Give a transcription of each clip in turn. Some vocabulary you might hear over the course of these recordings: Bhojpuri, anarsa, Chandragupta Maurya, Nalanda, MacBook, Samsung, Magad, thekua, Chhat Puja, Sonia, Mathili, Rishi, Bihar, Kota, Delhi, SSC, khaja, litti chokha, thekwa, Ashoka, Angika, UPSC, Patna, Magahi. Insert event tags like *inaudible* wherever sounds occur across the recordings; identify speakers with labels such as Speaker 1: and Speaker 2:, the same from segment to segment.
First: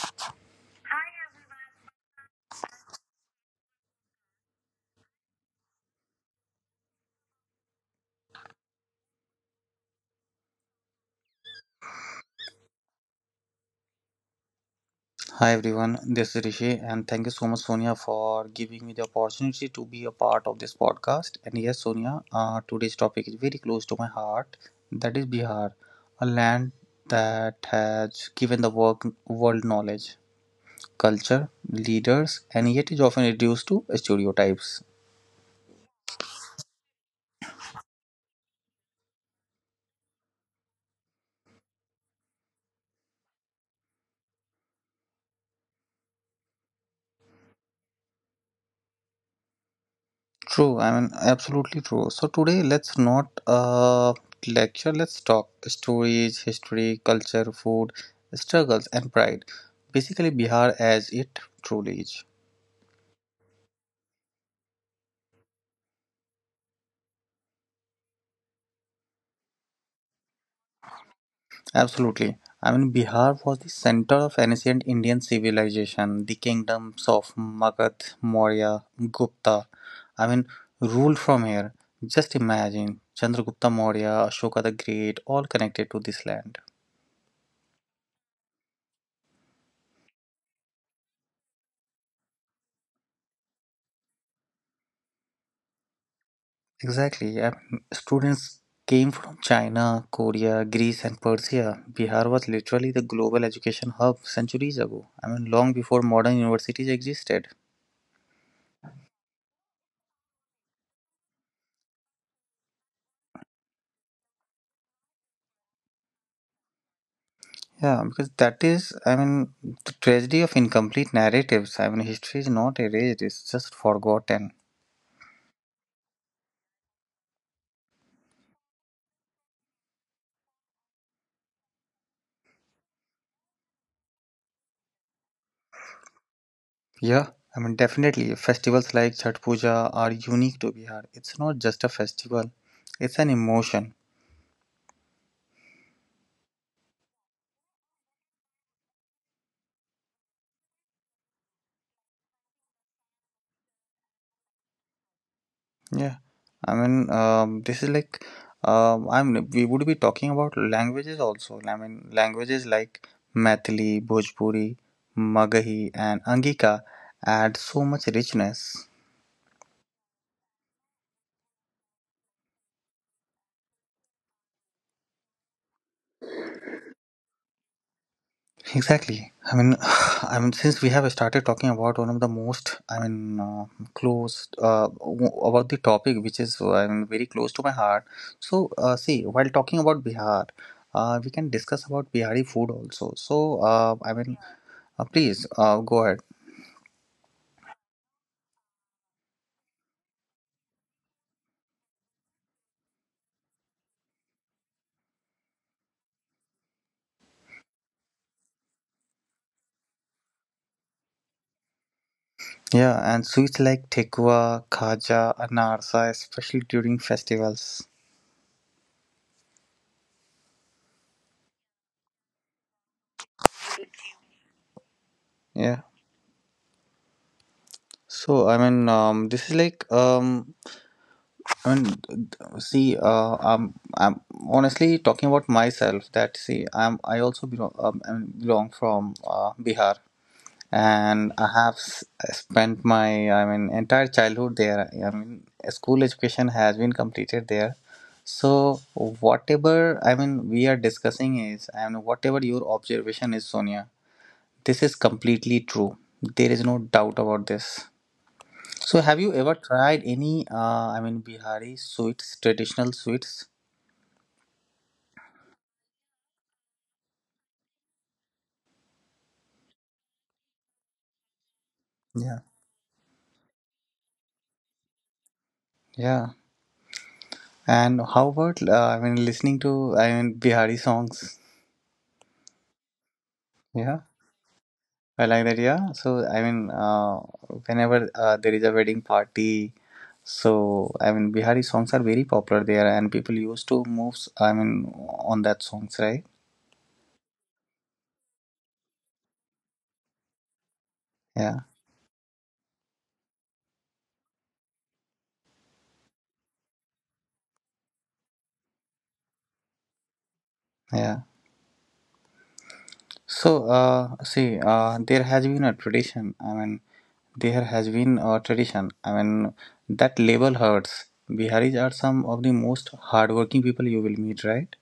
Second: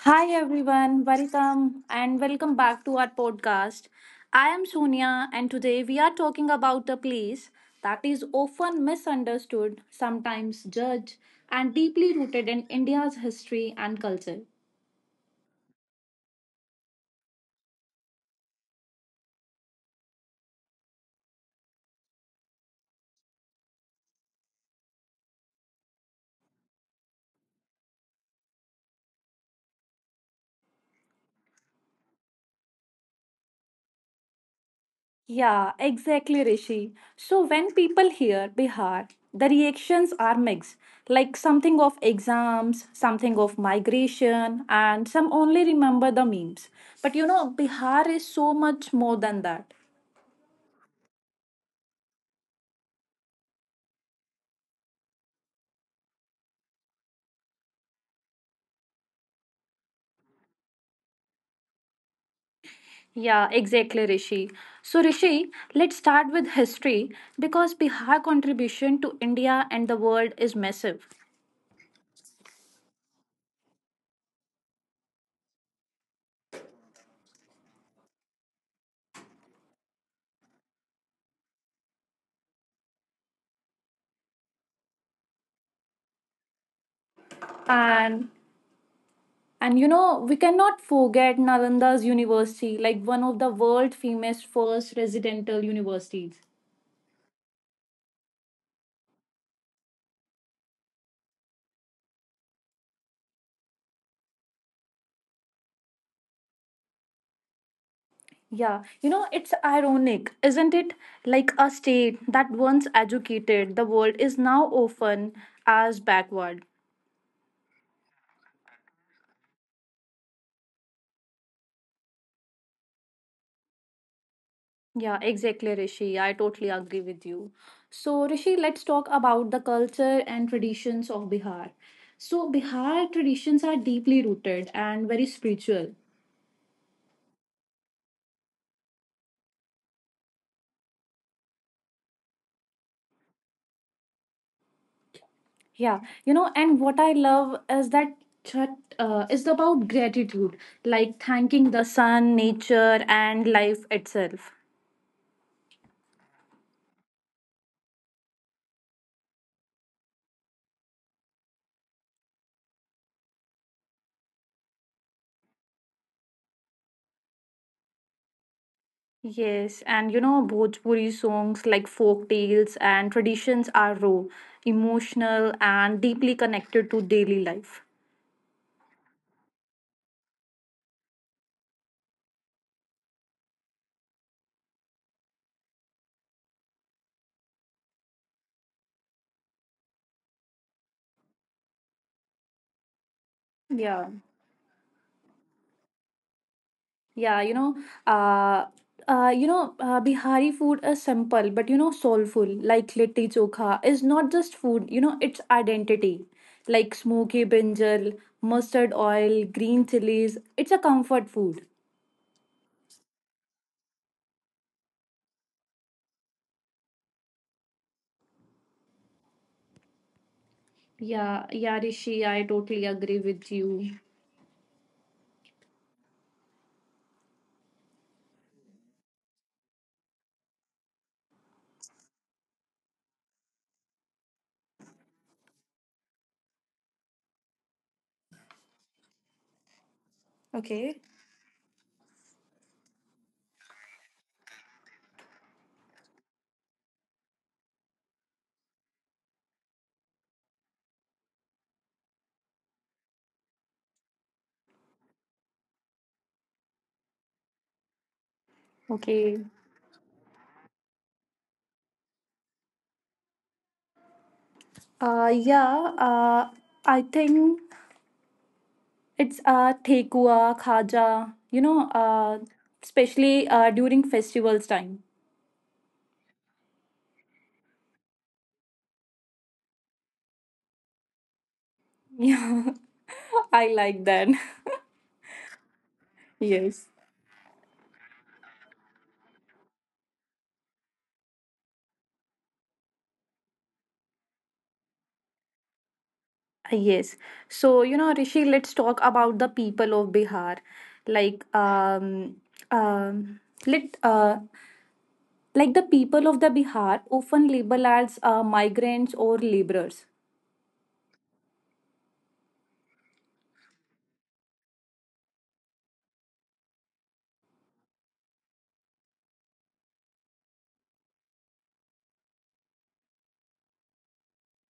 Speaker 1: Hi everyone, welcome and welcome back to our podcast. I am Sonia and today we are talking about a place that is often misunderstood, sometimes judged, and deeply rooted in India's history and culture.
Speaker 2: Hi everyone, this is Rishi, and thank you so much, Sonia, for giving me the opportunity to be a part of this podcast. And yes, Sonia, today's topic is very close to my heart. That is Bihar, a land that has given the work, world knowledge, culture, leaders, and yet is often reduced to stereotypes.
Speaker 1: Yeah, exactly, Rishi. So when people hear Bihar, the reactions are mixed, like something of exams, something of migration, and some only remember the memes. But you know, Bihar is so much more than that.
Speaker 2: True, absolutely true. So today, let's not lecture, let's talk stories, history, culture, food, struggles, and pride. Basically, Bihar as it truly is.
Speaker 1: Yeah, exactly, Rishi. So, Rishi, let's start with history because Bihar contribution to India and the world is massive.
Speaker 2: Absolutely. Bihar was the center of ancient Indian civilization. The kingdoms of Magad, Maurya, Gupta, I mean, ruled from here. Just imagine Chandragupta Maurya, Ashoka the Great, all connected to this land.
Speaker 1: And and you know, we cannot forget Nalanda's university, like one of the world famous first residential universities.
Speaker 2: Exactly. Yeah. Students came from China, Korea, Greece, and Persia. Bihar was literally the global education hub centuries ago. Long before modern universities existed.
Speaker 1: Yeah, you know, it's ironic, isn't it? Like a state that once educated the world is now often as backward.
Speaker 2: Yeah, because that is, the tragedy of incomplete narratives. History is not erased, it's just forgotten.
Speaker 1: Yeah, exactly, Rishi. I totally agree with you. So, Rishi, let's talk about the culture and traditions of Bihar. So, Bihar traditions are deeply rooted and very spiritual.
Speaker 2: Yeah, definitely. Festivals like Chhat Puja are unique to Bihar. It's not just a festival, it's an emotion.
Speaker 1: Yeah, you know, and what I love is that Chhat is about gratitude, like thanking the sun, nature, and life itself.
Speaker 2: Yeah, I mean, this is like, I mean, we would be talking about languages also. Languages like Mathili, Bhojpuri, Magahi, and Angika add so much richness.
Speaker 1: Yes, and you know, Bhojpuri songs like folk tales and traditions are raw, emotional, and deeply connected to daily life.
Speaker 2: Exactly. *sighs* Since we have started talking about one of the most, close about the topic which is very close to my heart. So, see, while talking about Bihar, we can discuss about Bihari food also. So,
Speaker 1: Yeah.
Speaker 2: please, go ahead.
Speaker 1: Yeah, uh, you know, Bihari food is simple, but you know, soulful. Like litti chokha is not just food. You know, it's identity. Like smoky brinjal, mustard oil, green chilies. It's a comfort food.
Speaker 2: Yeah, and sweets like thekwa, khaja, anarsa, especially during festivals.
Speaker 1: Yeah, yeah, Rishi, I totally agree with you.
Speaker 2: Yeah. So I mean, this is like I mean, see, I'm honestly talking about myself. That see, I also belong belong from Bihar.
Speaker 1: Okay.
Speaker 2: And I have spent my entire childhood there. School education has been completed there. So whatever we are discussing is whatever your observation is, Sonia, this is completely true. There is no doubt about this. So have you
Speaker 1: Okay.
Speaker 2: ever tried any Bihari sweets, traditional sweets?
Speaker 1: Yeah, I think it's thekua, khaja, you know,
Speaker 2: Yeah.
Speaker 1: especially during festivals time.
Speaker 2: Yeah. And how about listening to Bihari songs?
Speaker 1: Yeah, *laughs* I
Speaker 2: Yeah.
Speaker 1: like that. *laughs*
Speaker 2: I like that, yeah. So,
Speaker 1: Yes.
Speaker 2: whenever there is a wedding party, so Bihari songs are very popular there, and people used to move, on that songs, right?
Speaker 1: Yes. So, you know, Rishi, let's talk about the people of Bihar. Like,
Speaker 2: Yeah,
Speaker 1: um, um, let, uh, like the people of the Bihar often label as migrants or laborers.
Speaker 2: yeah. So, see, there has been a tradition. I mean, there has been a tradition. I mean, That label hurts. Biharis are some of the most hardworking people you will meet, right?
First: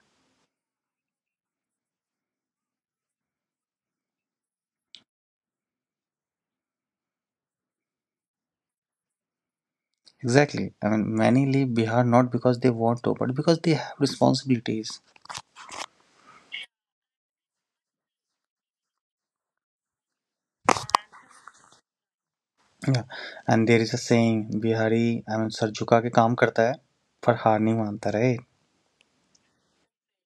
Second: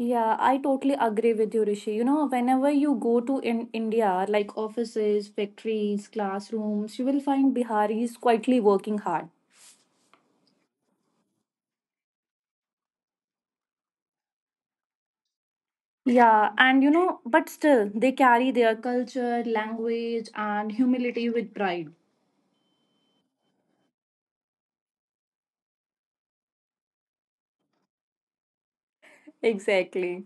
Speaker 1: Yeah, I totally agree with you, Rishi. You know, whenever you go to in India, like offices, factories, classrooms, you will find Biharis quietly working hard.
Speaker 2: Exactly. Many leave Bihar not because they want to, but because they have responsibilities.
Speaker 1: Yeah, and you know, but still, they carry their culture, language, and humility with pride.
Speaker 2: Yeah, and there is a saying Bihari सरचुका के काम करता है पर हार नहीं मानता रहे.
Speaker 1: Exactly.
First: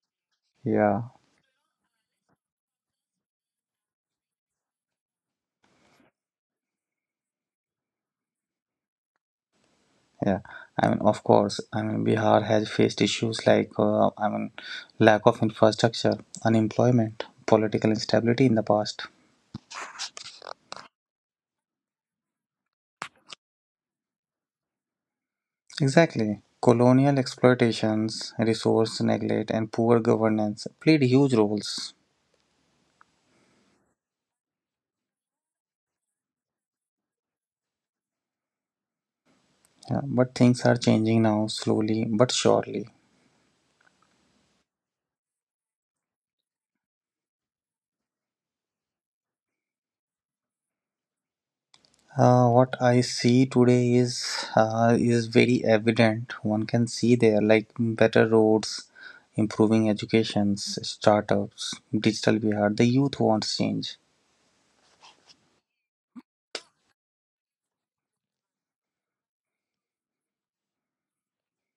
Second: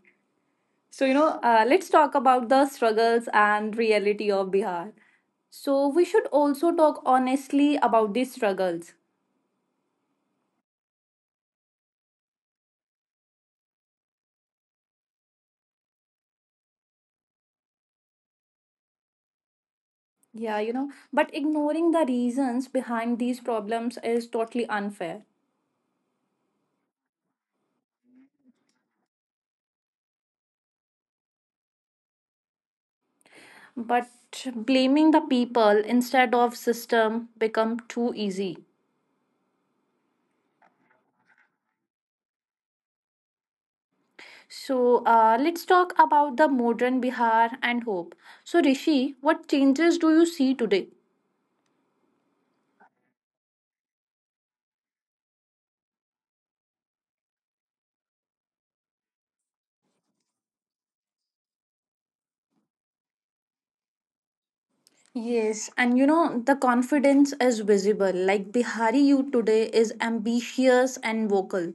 Speaker 2: Yeah,
Speaker 1: So, you know, let's talk about the struggles and reality of Bihar. So, we should also talk honestly about these struggles.
Speaker 2: yeah of course. Bihar has faced issues like lack of infrastructure, unemployment, political instability in the past.
Speaker 1: Yeah, you know, but ignoring the reasons behind these problems is totally unfair.
Speaker 2: Exactly. Colonial exploitations, resource neglect, and poor governance played huge roles.
Speaker 1: But blaming the people instead of system become too easy.
Speaker 2: Yeah, but things are changing now, slowly but surely.
Speaker 1: So let's talk about the modern Bihar and hope. So, Rishi, what changes do you see today?
Speaker 2: What I see today is, is very evident. One can see there like better roads, improving educations, startups, digital Bihar. The youth wants change.
Speaker 1: Yes, and you know, the confidence is visible. Like Bihari youth today is ambitious and vocal.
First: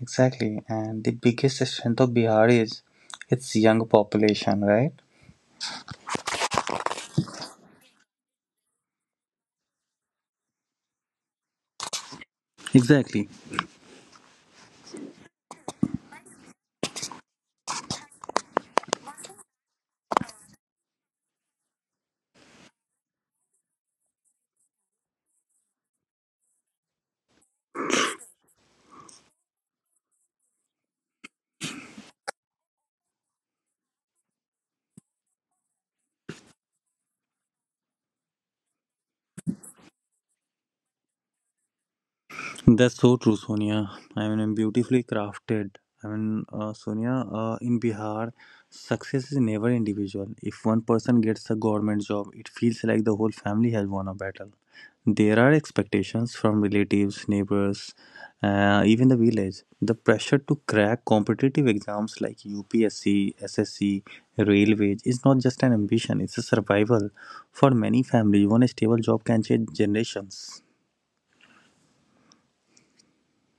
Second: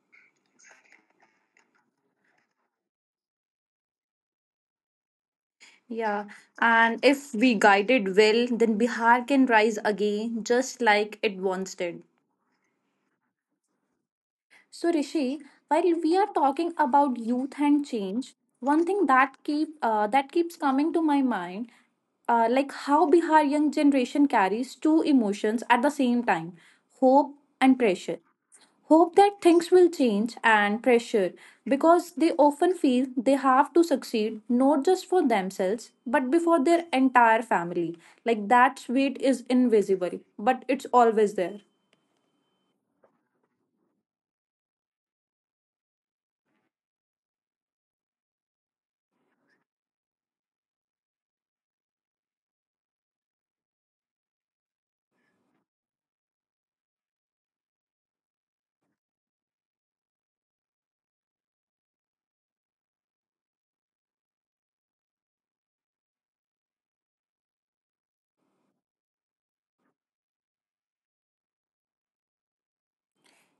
Speaker 2: Exactly, and the biggest strength of Bihar is its young population, right?
Speaker 1: Yeah, and if we guide it well, then Bihar can rise again just like it once did.
Speaker 2: Exactly.
Speaker 1: So, Rishi, while we are talking about youth and change, one thing that keeps coming to my mind, like how Bihar young generation carries two emotions at the same time, hope and pressure. Hope that things will change and pressure because they often feel they have to succeed not just for themselves but before their entire family. Like that weight is invisible, but it's always there.
Speaker 2: That's so true, Sonia. Beautifully crafted. Sonia, in Bihar, success is never individual. If one person gets a government job, it feels like the whole family has won a battle. There are expectations from relatives, neighbors, even the village. The pressure to crack competitive exams like UPSC, SSC, railways is not just an ambition, it's a survival. For many families, one stable job can change generations.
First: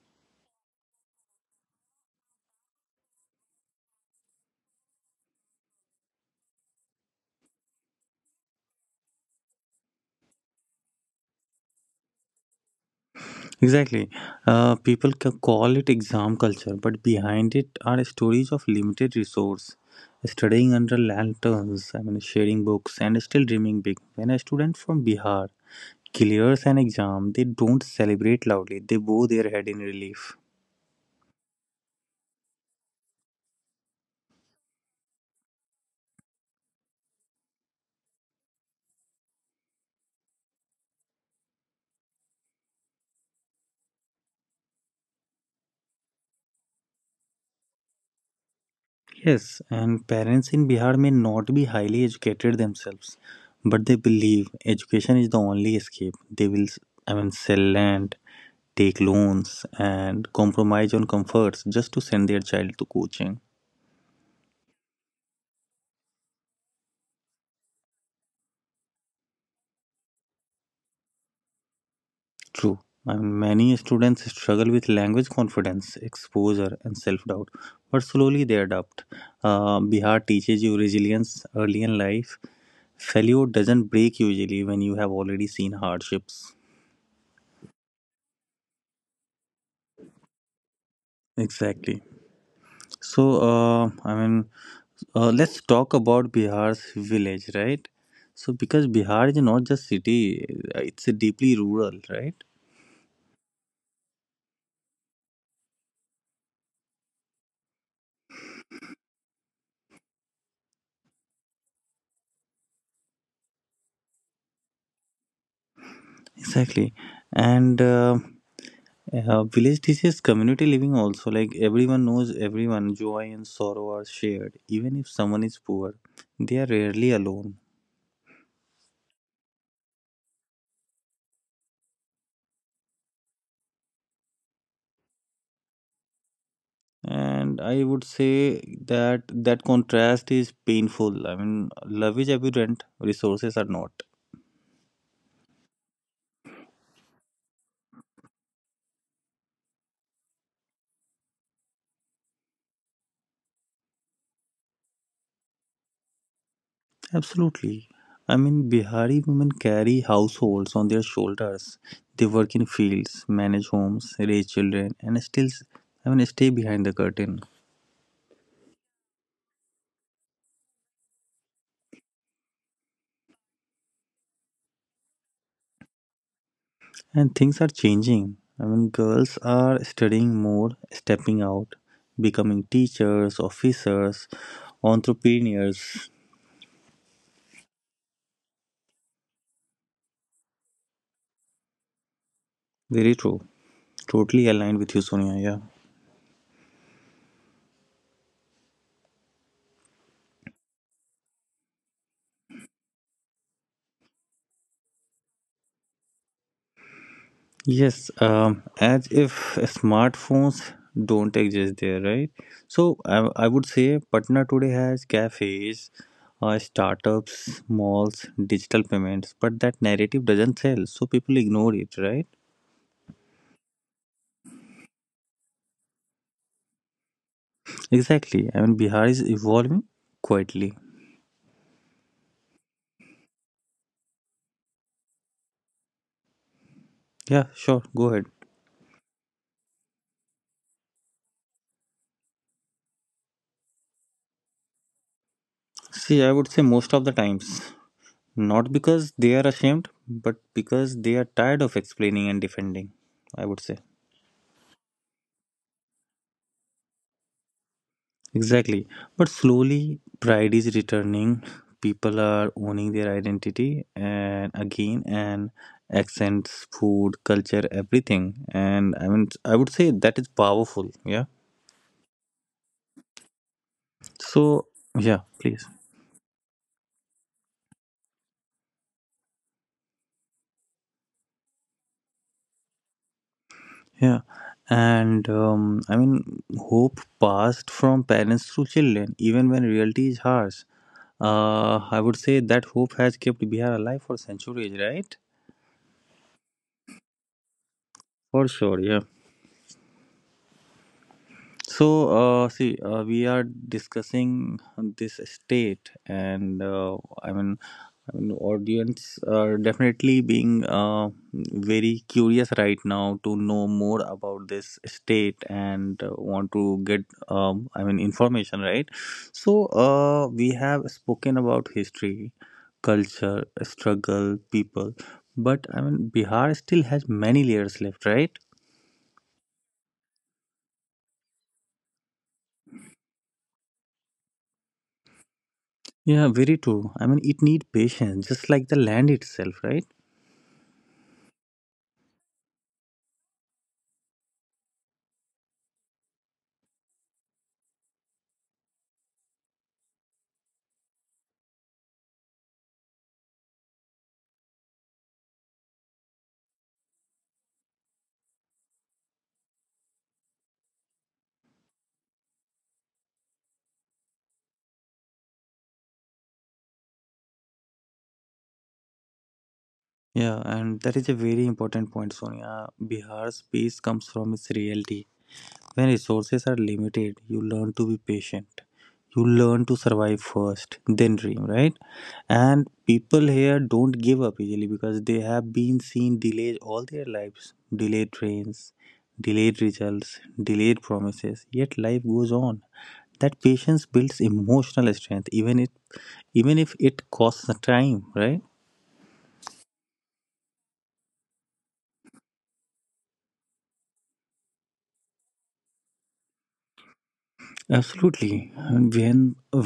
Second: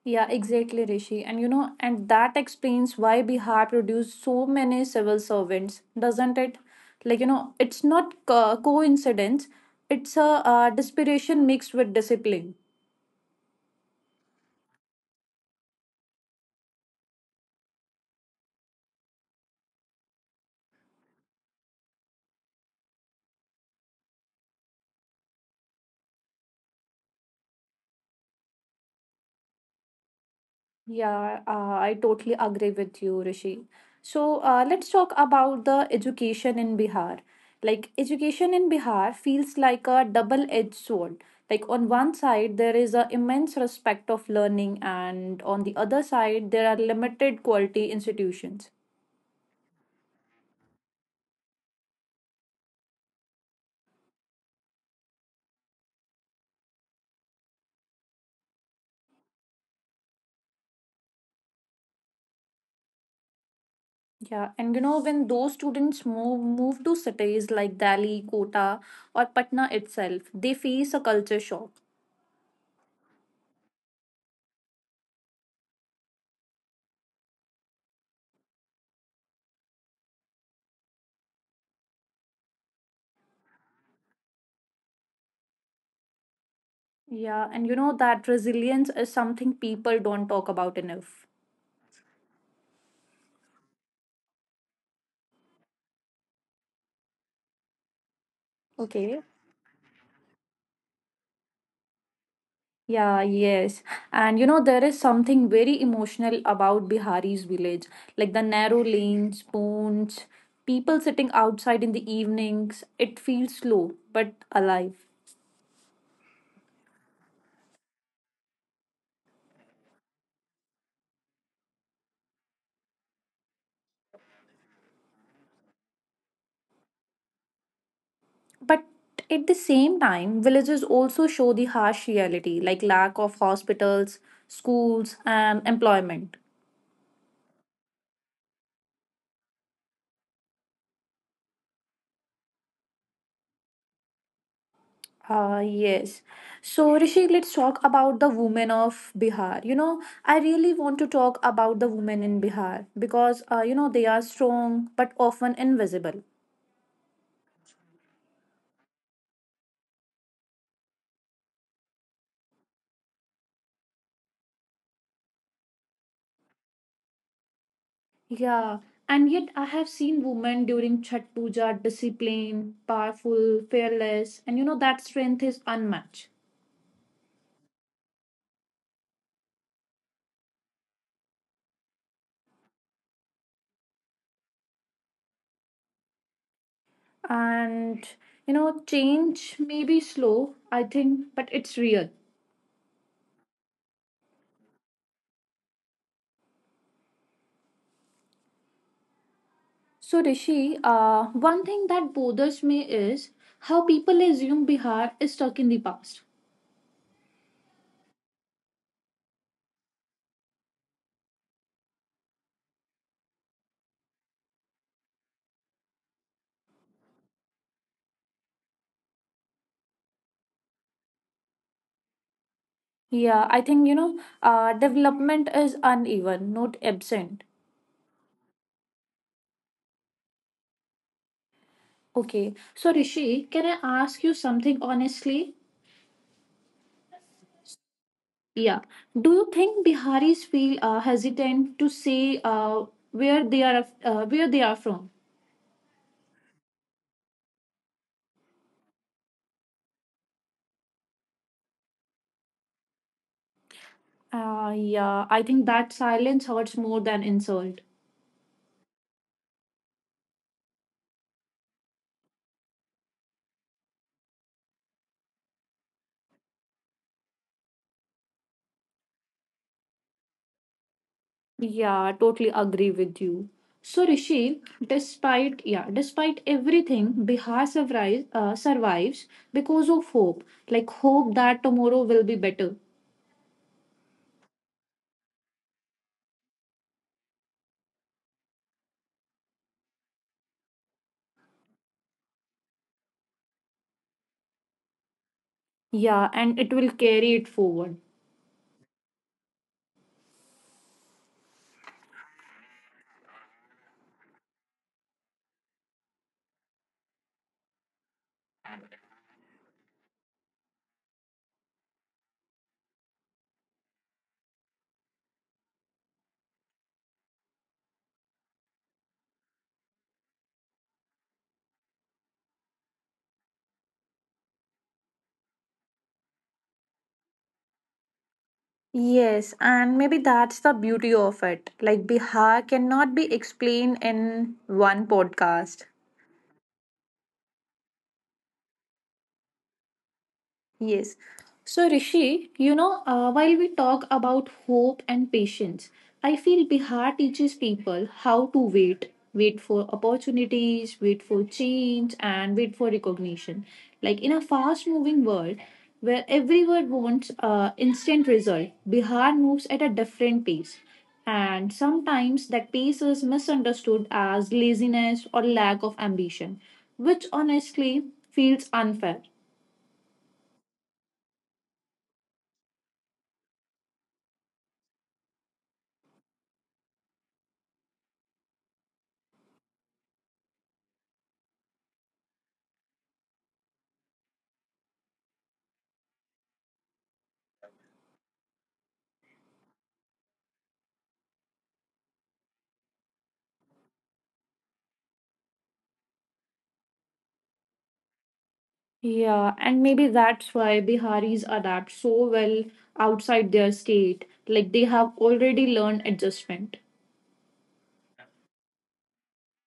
Speaker 1: Yeah, exactly, Rishi. And you know, and that explains why Bihar produced so many civil servants, doesn't it? Like, you know, it's not coincidence, it's a desperation mixed with discipline.
Speaker 2: Exactly. People call it exam culture, but behind it are stories of limited resource, studying under lanterns, sharing books, and still dreaming big. When a student from Bihar clears an exam, they don't celebrate loudly, they bow their head in relief.
Speaker 1: Yeah, I totally agree with you, Rishi. So let's talk about the education in Bihar. Like, education in Bihar feels like a double-edged sword. Like, on one side, there is a immense respect of learning, and on the other side, there are limited quality institutions.
Speaker 2: Yes, and parents in Bihar may not be highly educated themselves, but they believe education is the only escape. They will, sell land, take loans and compromise on comforts just to send their child to coaching.
Speaker 1: Yeah, and you know, when those students move to cities like Delhi, Kota, or Patna itself, they face a culture shock.
Speaker 2: True. Many students struggle with language confidence, exposure, and self doubt, but slowly they adapt. Bihar teaches you resilience early in life. Failure doesn't break usually when you have already seen hardships.
Speaker 1: Yeah, and you know that resilience is something people don't talk about enough.
Speaker 2: Exactly. So, uh, I mean, let's talk about Bihar's village, right? So, because
Speaker 1: Okay.
Speaker 2: Bihar is not just city, it's deeply rural, right?
Speaker 1: Yeah, yes. And you know, there is something very emotional about Bihari's village, like the narrow lanes, ponds, people sitting outside in the evenings. It feels slow but alive.
Speaker 2: Exactly. And village teaches community living also. Like everyone knows everyone, joy and sorrow are shared. Even if someone is poor, they are rarely alone.
Speaker 1: But at the same time, villages also show the harsh reality, like lack of hospitals, schools, and employment.
Speaker 2: And I would say that that contrast is painful. Love is abundant, resources are not.
Speaker 1: Yes. So, Rishi, let's talk about the women of Bihar. You know, I really want to talk about the women in Bihar because, you know, they are strong but often invisible.
Speaker 2: Absolutely. Bihari women carry households on their shoulders. They work in fields, manage homes, raise children, and still, stay behind the curtain.
Speaker 1: Yeah, and yet I have seen women during Chhat Puja disciplined, powerful, fearless, and, you know, that strength is unmatched.
Speaker 2: And things are changing. Girls are studying more, stepping out, becoming teachers, officers, entrepreneurs.
Speaker 1: And, you know, change may be slow, I think, but it's real.
Speaker 2: Very true. Totally aligned with you, Sonia. Yeah.
Speaker 1: So, Rishi, one thing that bothers me is how people assume Bihar is stuck in the past.
Speaker 2: Yes. As if smartphones don't exist there, right? So I would say Patna today has cafes, startups, malls, digital payments, but that narrative doesn't sell, so people ignore it, right?
Speaker 1: Yeah, I think, you know, development is uneven, not absent.
Speaker 2: Exactly. Bihar is evolving quietly.
Speaker 1: Okay, so Rishi, can I ask you something honestly?
Speaker 2: Yeah, sure. Go ahead.
Speaker 1: Yeah. Do you think Biharis feel hesitant to say where they are from?
Speaker 2: See, I would say most of the times, not because they are ashamed, but because they are tired of explaining and defending. I would say.
Speaker 1: Yeah, I think that silence hurts more than insult.
Speaker 2: Exactly. But slowly, pride is returning. People are owning their identity and again, and accents, food, culture, everything. And I would say that is powerful. Yeah.
Speaker 1: Yeah, totally agree with you. So Rishi,
Speaker 2: So, yeah,
Speaker 1: despite
Speaker 2: please.
Speaker 1: yeah, despite everything, Bihar survives because of hope. Like hope that tomorrow will be better.
Speaker 2: Yeah, and hope passed from parents to children, even when reality is harsh. I would say that hope has kept Bihar alive for centuries, right?
Speaker 1: Yeah, and it will carry it forward.
Speaker 2: For sure, yeah. So, see, we are discussing this state, and I mean, audience are definitely being very curious right now to know more about this state and want to get information, right? So we have spoken about history, culture, struggle, people, but bihar still has many layers left, right?
Speaker 1: Yes, and maybe that's the beauty of it. Like, Bihar cannot be explained in one podcast.
Speaker 2: Yeah, very true. It need patience just like the land itself, right?
Speaker 1: Yes. So, Rishi, you know, while we talk about hope and patience, I feel Bihar teaches people how to wait for opportunities, wait for change, and wait for recognition. Like in a fast moving world where everyone wants instant result, Bihar moves at a different pace. And sometimes that pace is misunderstood as laziness or lack of ambition, which honestly feels unfair.
Speaker 2: Yeah, and that is a very important point, Sonia. Bihar's peace comes from its reality. When resources are limited, you learn to be patient. You learn to survive first, then dream, right? And people here don't give up easily because they have been seen delays all their lives, delayed trains, delayed results, delayed promises. Yet life goes on. That patience builds emotional strength, even if it costs the time, right?
Speaker 1: Yeah, and maybe that's why Biharis adapt so well outside their state. Like they have already learned adjustment.
Speaker 2: Absolutely. And When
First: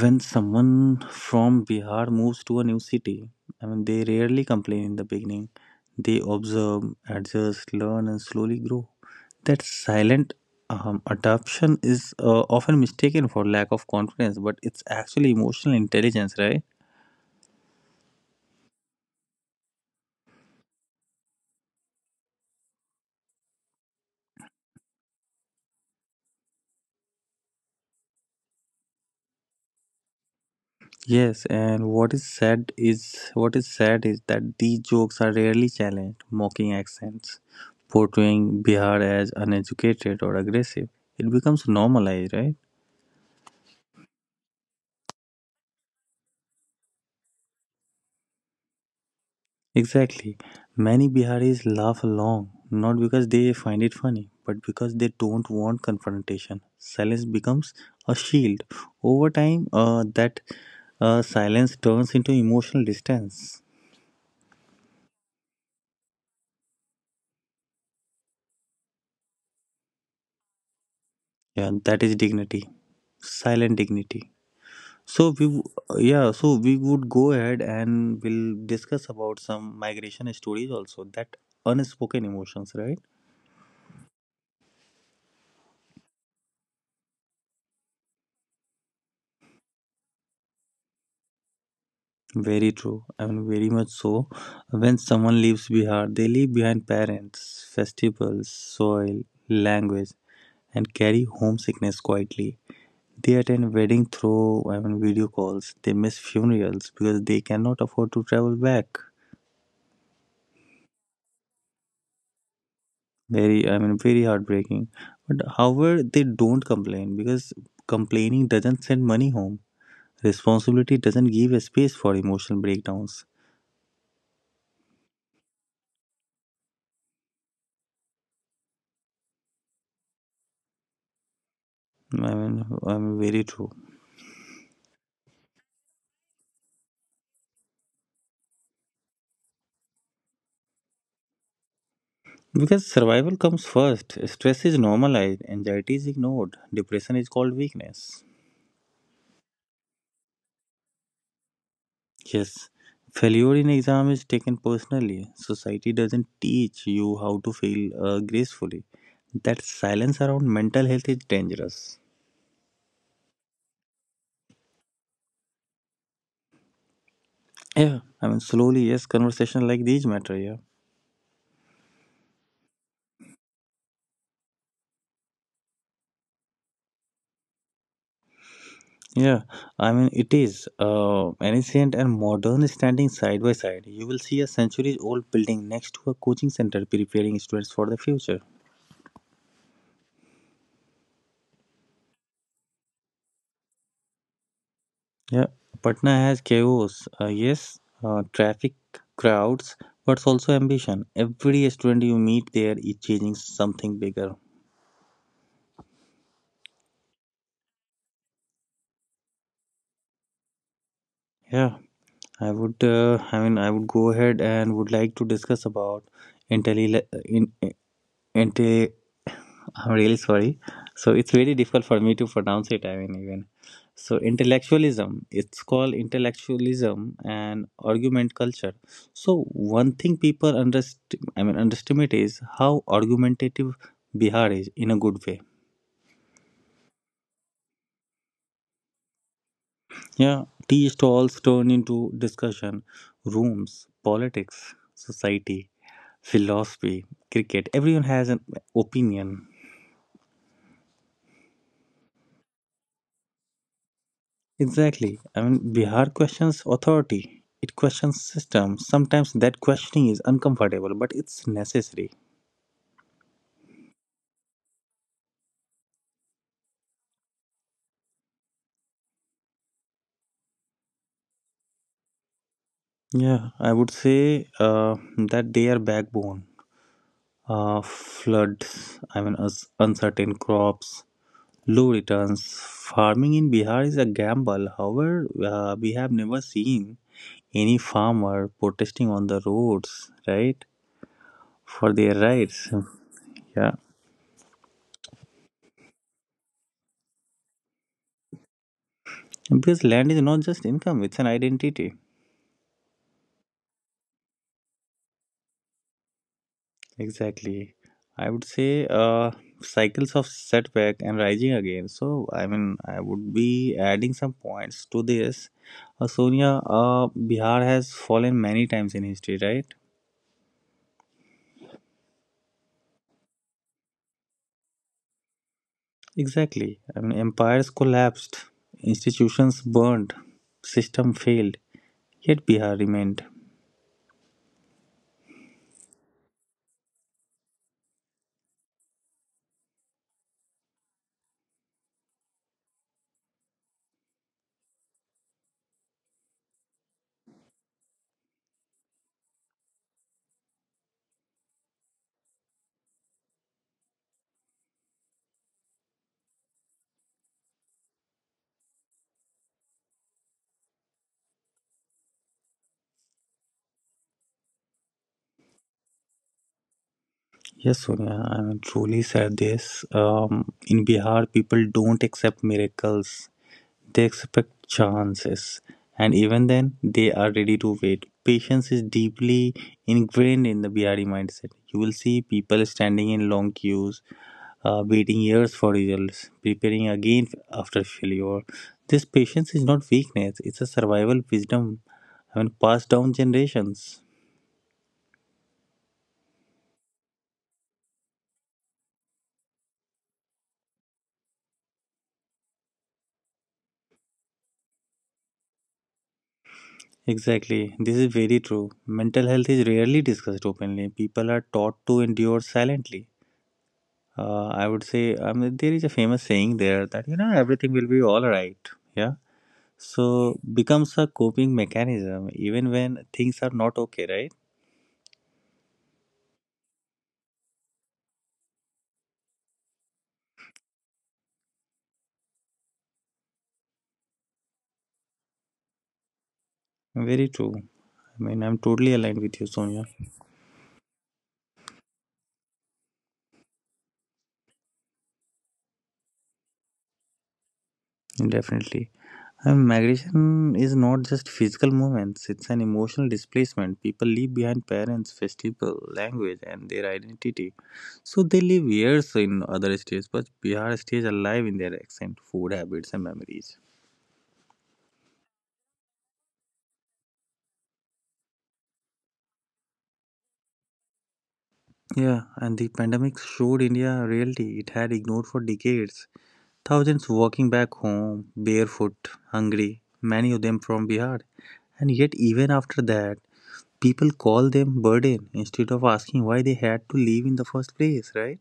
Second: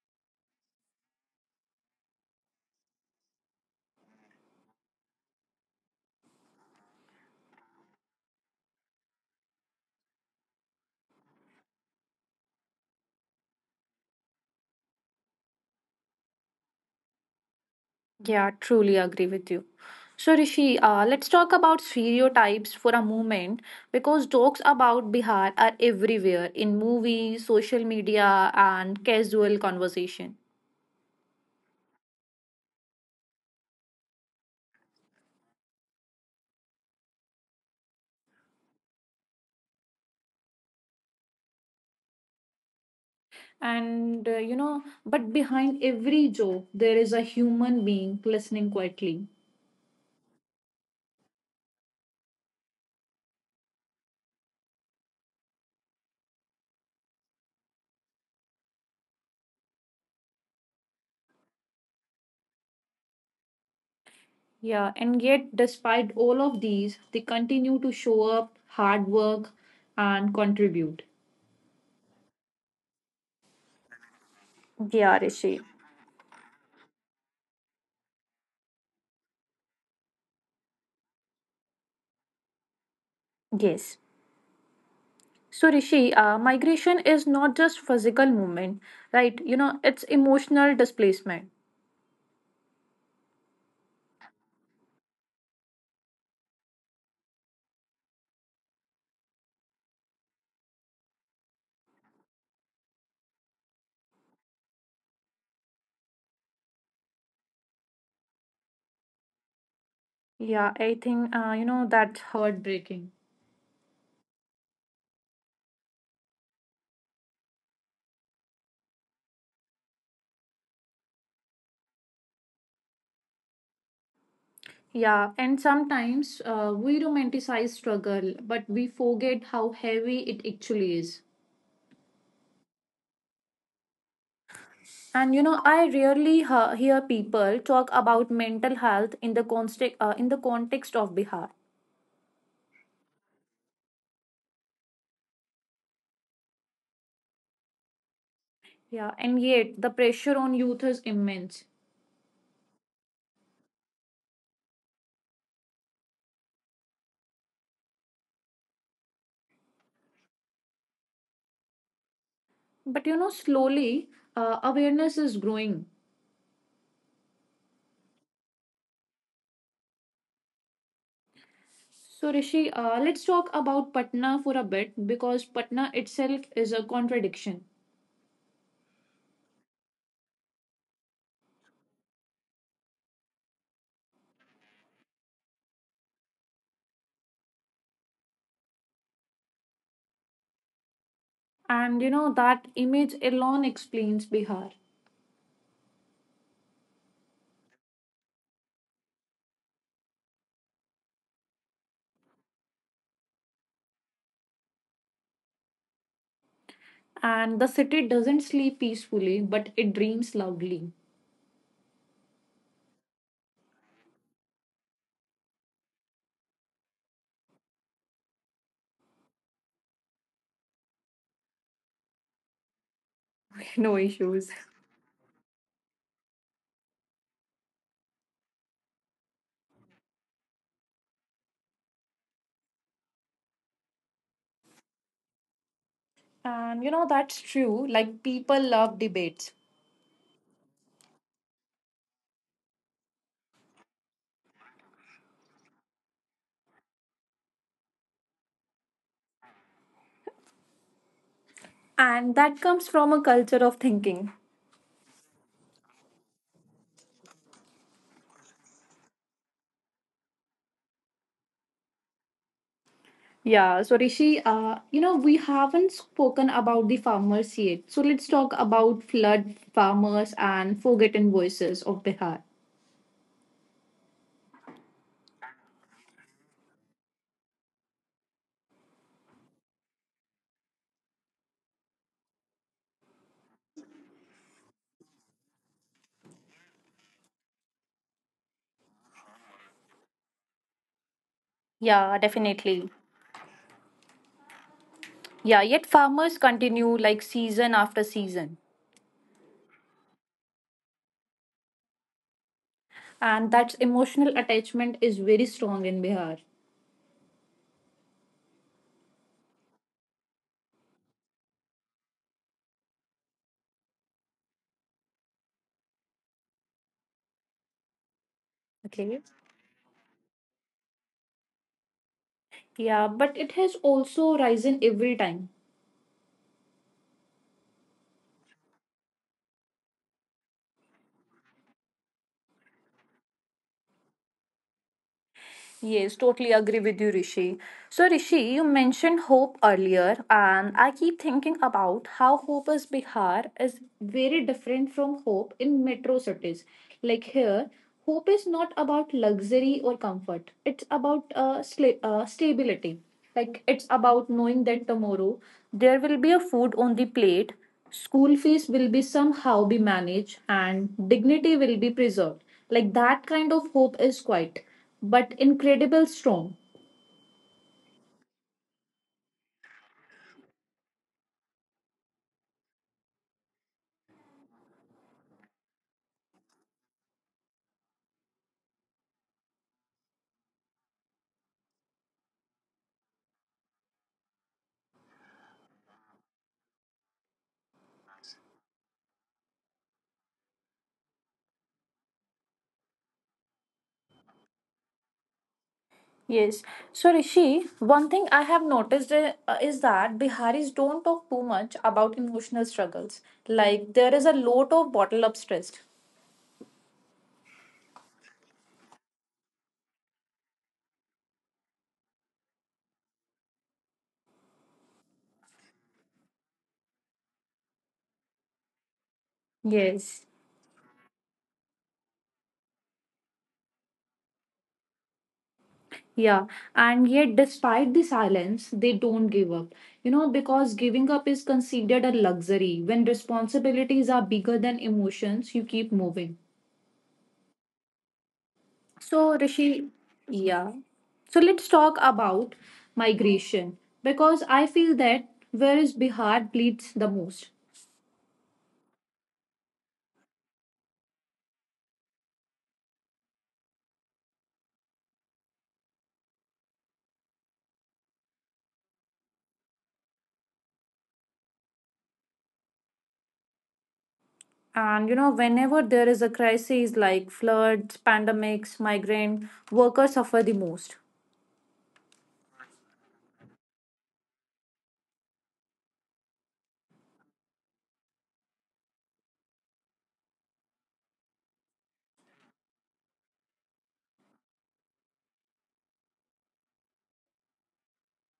Speaker 2: when someone from Bihar moves to a new city, they rarely complain in the beginning. They observe, adjust, learn, and slowly grow. That silent adoption is often mistaken for lack of confidence, but it's actually emotional intelligence, right?
Speaker 1: Yeah, truly agree with you. So, Rishi, let's talk about stereotypes for a moment because jokes about Bihar are everywhere in movies, social media, and casual conversation.
Speaker 2: Yes, and what is sad is that these jokes are rarely challenged, mocking accents, portraying Bihar as uneducated or aggressive. It becomes normalized, right?
Speaker 1: And you know, but behind every joke, there is a human being listening quietly.
Speaker 2: Exactly. Many Biharis laugh along, not because they find it funny, but because they don't want confrontation. Silence becomes a shield. Over time, that silence turns into emotional distance.
Speaker 1: Yeah, and yet, despite all of these, they continue to show up, hard work, and contribute.
Speaker 2: Yeah, that is dignity. Silent dignity.
Speaker 1: Yeah,
Speaker 2: So we
Speaker 1: Rishi.
Speaker 2: w- yeah, so we would go ahead and we'll discuss about some migration stories also, that unspoken emotions, right?
Speaker 1: Yes. So, Rishi, migration is not just physical movement, right? You know, it's emotional displacement.
Speaker 2: Very true. I mean very much so. When someone leaves Bihar, they leave behind parents, festivals, soil, language, and carry homesickness quietly. They attend wedding through video calls. They miss funerals because they cannot afford to travel back.
Speaker 1: Yeah, I think, you know, that heartbreaking.
Speaker 2: Very very heartbreaking, but however they don't complain because complaining doesn't send money home. Responsibility doesn't give a space for emotional breakdowns.
Speaker 1: Yeah, and sometimes we romanticize struggle, but we forget how heavy it actually is.
Speaker 2: I mean i mean very true.
Speaker 1: And you know, I rarely hear people talk about mental health in the context of Bihar.
Speaker 2: Because survival comes first, stress is normalized, anxiety is ignored, depression is called weakness.
Speaker 1: Yeah, and yet the pressure on youth is immense.
Speaker 2: Yes, failure in exam is taken personally. Society doesn't teach you how to fail gracefully. That silence around mental health is dangerous.
Speaker 1: But you know, slowly awareness is growing.
Speaker 2: Yeah, slowly, yes, conversation like these matter. Yeah,
Speaker 1: So Rishi, let's talk about Patna for a bit because Patna itself is a contradiction,
Speaker 2: yeah. It is ancient and modern standing side by side. You will see a century-old building next to a coaching center preparing students for the future.
Speaker 1: and you know that image alone explains Bihar.
Speaker 2: Yeah, Patna has chaos. Yes, traffic, crowds, but also ambition. Every student you meet there is chasing something bigger.
Speaker 1: And the city doesn't sleep peacefully, but it dreams loudly.
Speaker 2: Yeah, I would. I would go ahead and would like to discuss about intelli- in and I'm really sorry. So it's very difficult for me to pronounce it. I mean, even
Speaker 1: *laughs* No
Speaker 2: so,
Speaker 1: issues.
Speaker 2: intellectualism. It's called intellectualism and argument culture. So one thing people underestimate is how argumentative Bihar is, in a good way.
Speaker 1: And you know, that's true. Like, people love debates.
Speaker 2: Yeah, tea stalls turn into discussion rooms, politics, society, philosophy, cricket. Everyone has an opinion.
Speaker 1: And that comes from a culture of thinking.
Speaker 2: Exactly. I mean, Bihar questions authority, it questions system. Sometimes that questioning is uncomfortable, but it's necessary.
Speaker 1: Yeah, so Rishi, you know, we haven't spoken about the farmers yet. So let's talk about flood farmers and forgotten voices of Bihar.
Speaker 2: Yeah, I would say that they are backbone. Floods, I mean, us uncertain crops, low returns. Farming in Bihar is a gamble. However, we have never seen any farmer protesting on the roads, right, for
Speaker 1: Yeah,
Speaker 2: their rights.
Speaker 1: definitely.
Speaker 2: Yeah,
Speaker 1: Yeah, yet farmers continue like season after season.
Speaker 2: because land is not just income; it's an identity.
Speaker 1: And that emotional attachment is very strong in Bihar.
Speaker 2: Exactly. I would say cycles of setback and rising again. So, I mean, I would be adding some points to this. Sonia, Bihar has fallen many times in
Speaker 1: Okay.
Speaker 2: history, right?
Speaker 1: Yeah, but it has also risen every time.
Speaker 2: Exactly. I mean, empires collapsed, institutions burned, system failed, yet Bihar remained.
Speaker 1: Yes, totally agree with you, Rishi. So, Rishi, you mentioned hope earlier, and I keep thinking about how hope is Bihar is very different from hope in metro cities. Like here, hope is not about luxury or comfort, it's about stability. Like, it's about knowing that tomorrow there will be a food on the plate, school fees will be somehow be managed, and dignity will be preserved. Like, that kind of hope is quite but incredible strong.
Speaker 2: Yes, Sonia, I mean, truly said this. In Bihar, people don't accept miracles, they expect chances, and even then, they are ready to wait. Patience is deeply ingrained in the BRE mindset. You will see people standing in long queues, waiting years for results, preparing again after failure. This patience is not weakness, it's a survival wisdom, I mean, passed down generations.
Speaker 1: Yes. So, Rishi, one thing I have noticed is that Biharis don't talk too much about emotional struggles. Like, there is a lot of bottle up stress.
Speaker 2: Exactly, this is very true. Mental health is rarely discussed openly. People are taught to endure silently. I would say, I mean, there is a famous saying there that, you know, everything will be all right. Yeah.
Speaker 1: Yes.
Speaker 2: So becomes a coping mechanism even when things are not okay, right?
Speaker 1: Yeah. And yet, despite the silence, they don't give up. You know, because giving up is considered a luxury. When responsibilities are bigger than emotions, you keep moving.
Speaker 2: Very true. I mean, I'm totally aligned
Speaker 1: So,
Speaker 2: with you, Sonia.
Speaker 1: Rishi, yeah. So, let's talk about migration because I feel that where is Bihar bleeds the most.
Speaker 2: Definitely. And migration is not just physical movements, it's an emotional displacement. People leave behind parents, festival, language, and their identity. So they live years in other states, but Bihar stays alive in their accent, food habits, and memories.
Speaker 1: And you know, whenever there is a crisis like floods, pandemics, migrant, workers suffer the most.
Speaker 2: Yeah, and the pandemic showed India a reality it had ignored for decades. Thousands walking back home, barefoot, hungry, many of them from Bihar. And yet, even after that, people call them burden instead of asking why they had to leave in the first place, right?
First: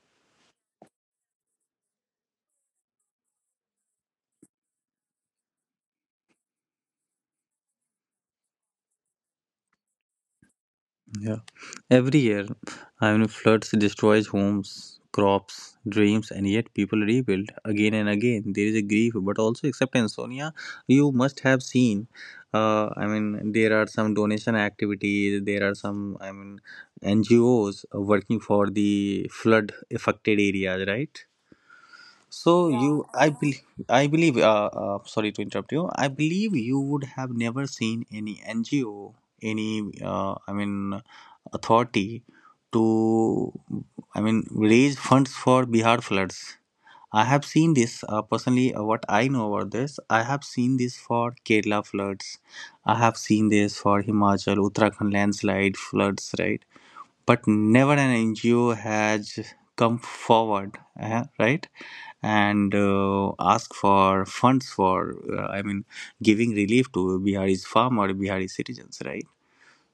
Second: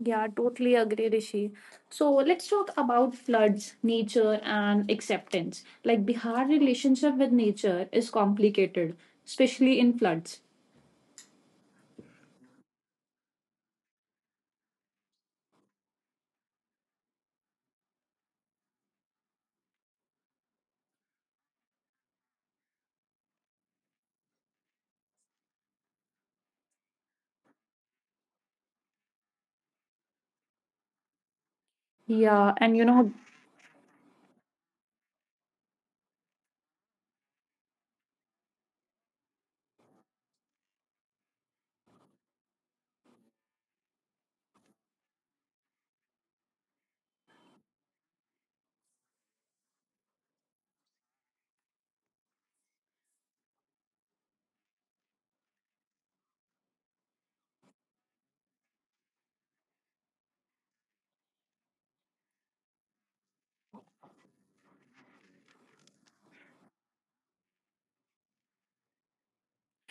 Speaker 1: Yeah, totally agree, Rishi. So let's talk about floods, nature, and acceptance. Like Bihar relationship with nature is complicated, especially in floods.
Speaker 2: Yeah. Every year, I mean, floods destroys homes, crops, dreams, and yet people rebuild again and again. There is a grief, but also acceptance. Sonia, you must have seen. I mean, there are some donation activities. There are some, I mean, NGOs working for the flood affected areas, right? So
Speaker 1: Yeah, and
Speaker 2: yeah,
Speaker 1: you know,
Speaker 2: I believe, I believe. Sorry to interrupt you. I believe you would have never seen any NGO, any, I mean, authority to, I mean, raise funds for Bihar floods. I have seen this personally. What I know about this, I have seen this for Kerala floods. I have seen this for Himachal, Uttarakhand landslide floods, right? But never an NGO has come forward, right? And ask for funds for, I mean, giving relief to bihari's farmer, bihari citizens, right?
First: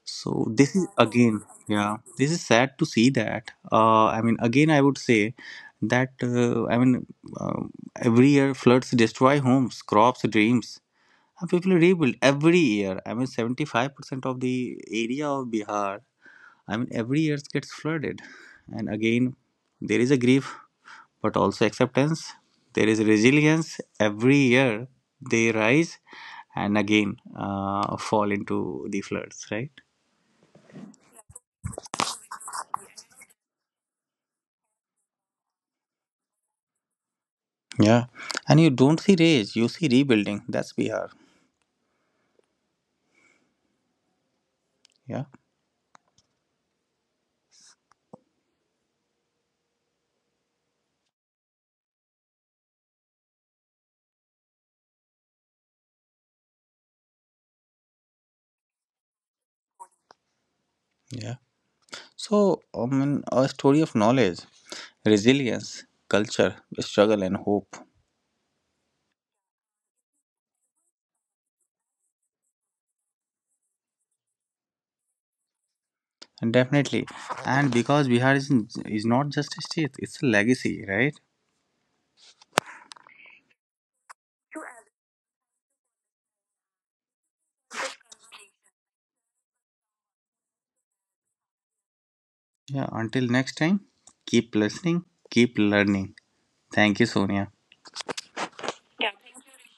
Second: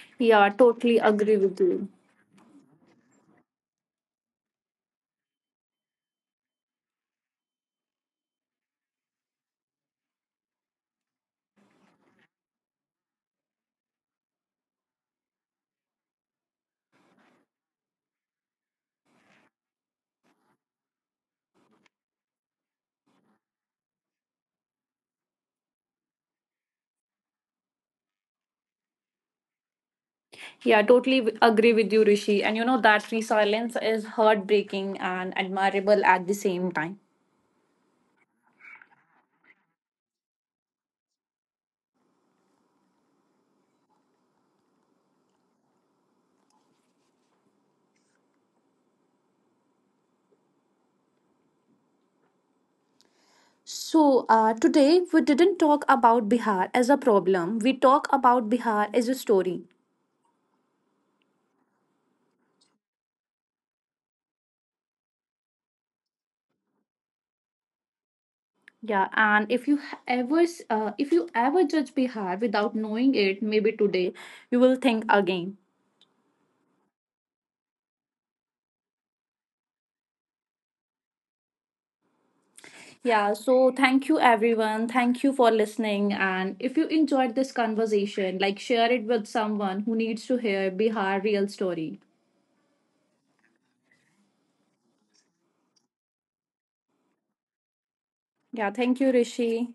Speaker 2: So
Speaker 1: yeah,
Speaker 2: this is
Speaker 1: totally agree
Speaker 2: again,
Speaker 1: with you.
Speaker 2: yeah, this is sad to see that, I mean, again I would say that, uh, every year floods destroy homes, crops, dreams, and people rebuild. Every year, I mean, 75% of the area of Bihar, I mean, every earth gets flooded. And again, there is a grief, but also acceptance. There is resilience. Every year they rise and again fall into the floods, right?
Speaker 1: Yeah, totally agree with you, Rishi. And you know, that resilience is heartbreaking and admirable at the same time.
Speaker 2: Yeah. And you don't see rage, you see rebuilding. That's Bihar. Yeah.
Speaker 1: So, today we didn't talk about Bihar as a problem. We talk about Bihar as a story.
Speaker 2: Yeah. So, I mean, a story of knowledge, resilience, culture, struggle, and hope.
Speaker 1: Yeah, and if you if you ever judge Bihar without knowing it, maybe today you will think again.
Speaker 2: And definitely. And because is not just a state, it's a legacy, right?
Speaker 1: Yeah, so thank you everyone. Thank you for listening. And if you enjoyed this conversation, like share it with someone who needs to hear Bihar real story.
Speaker 2: Yeah, until next time, keep listening, keep learning. Thank you, Sonia.
Speaker 1: Yeah, thank you, Rishi.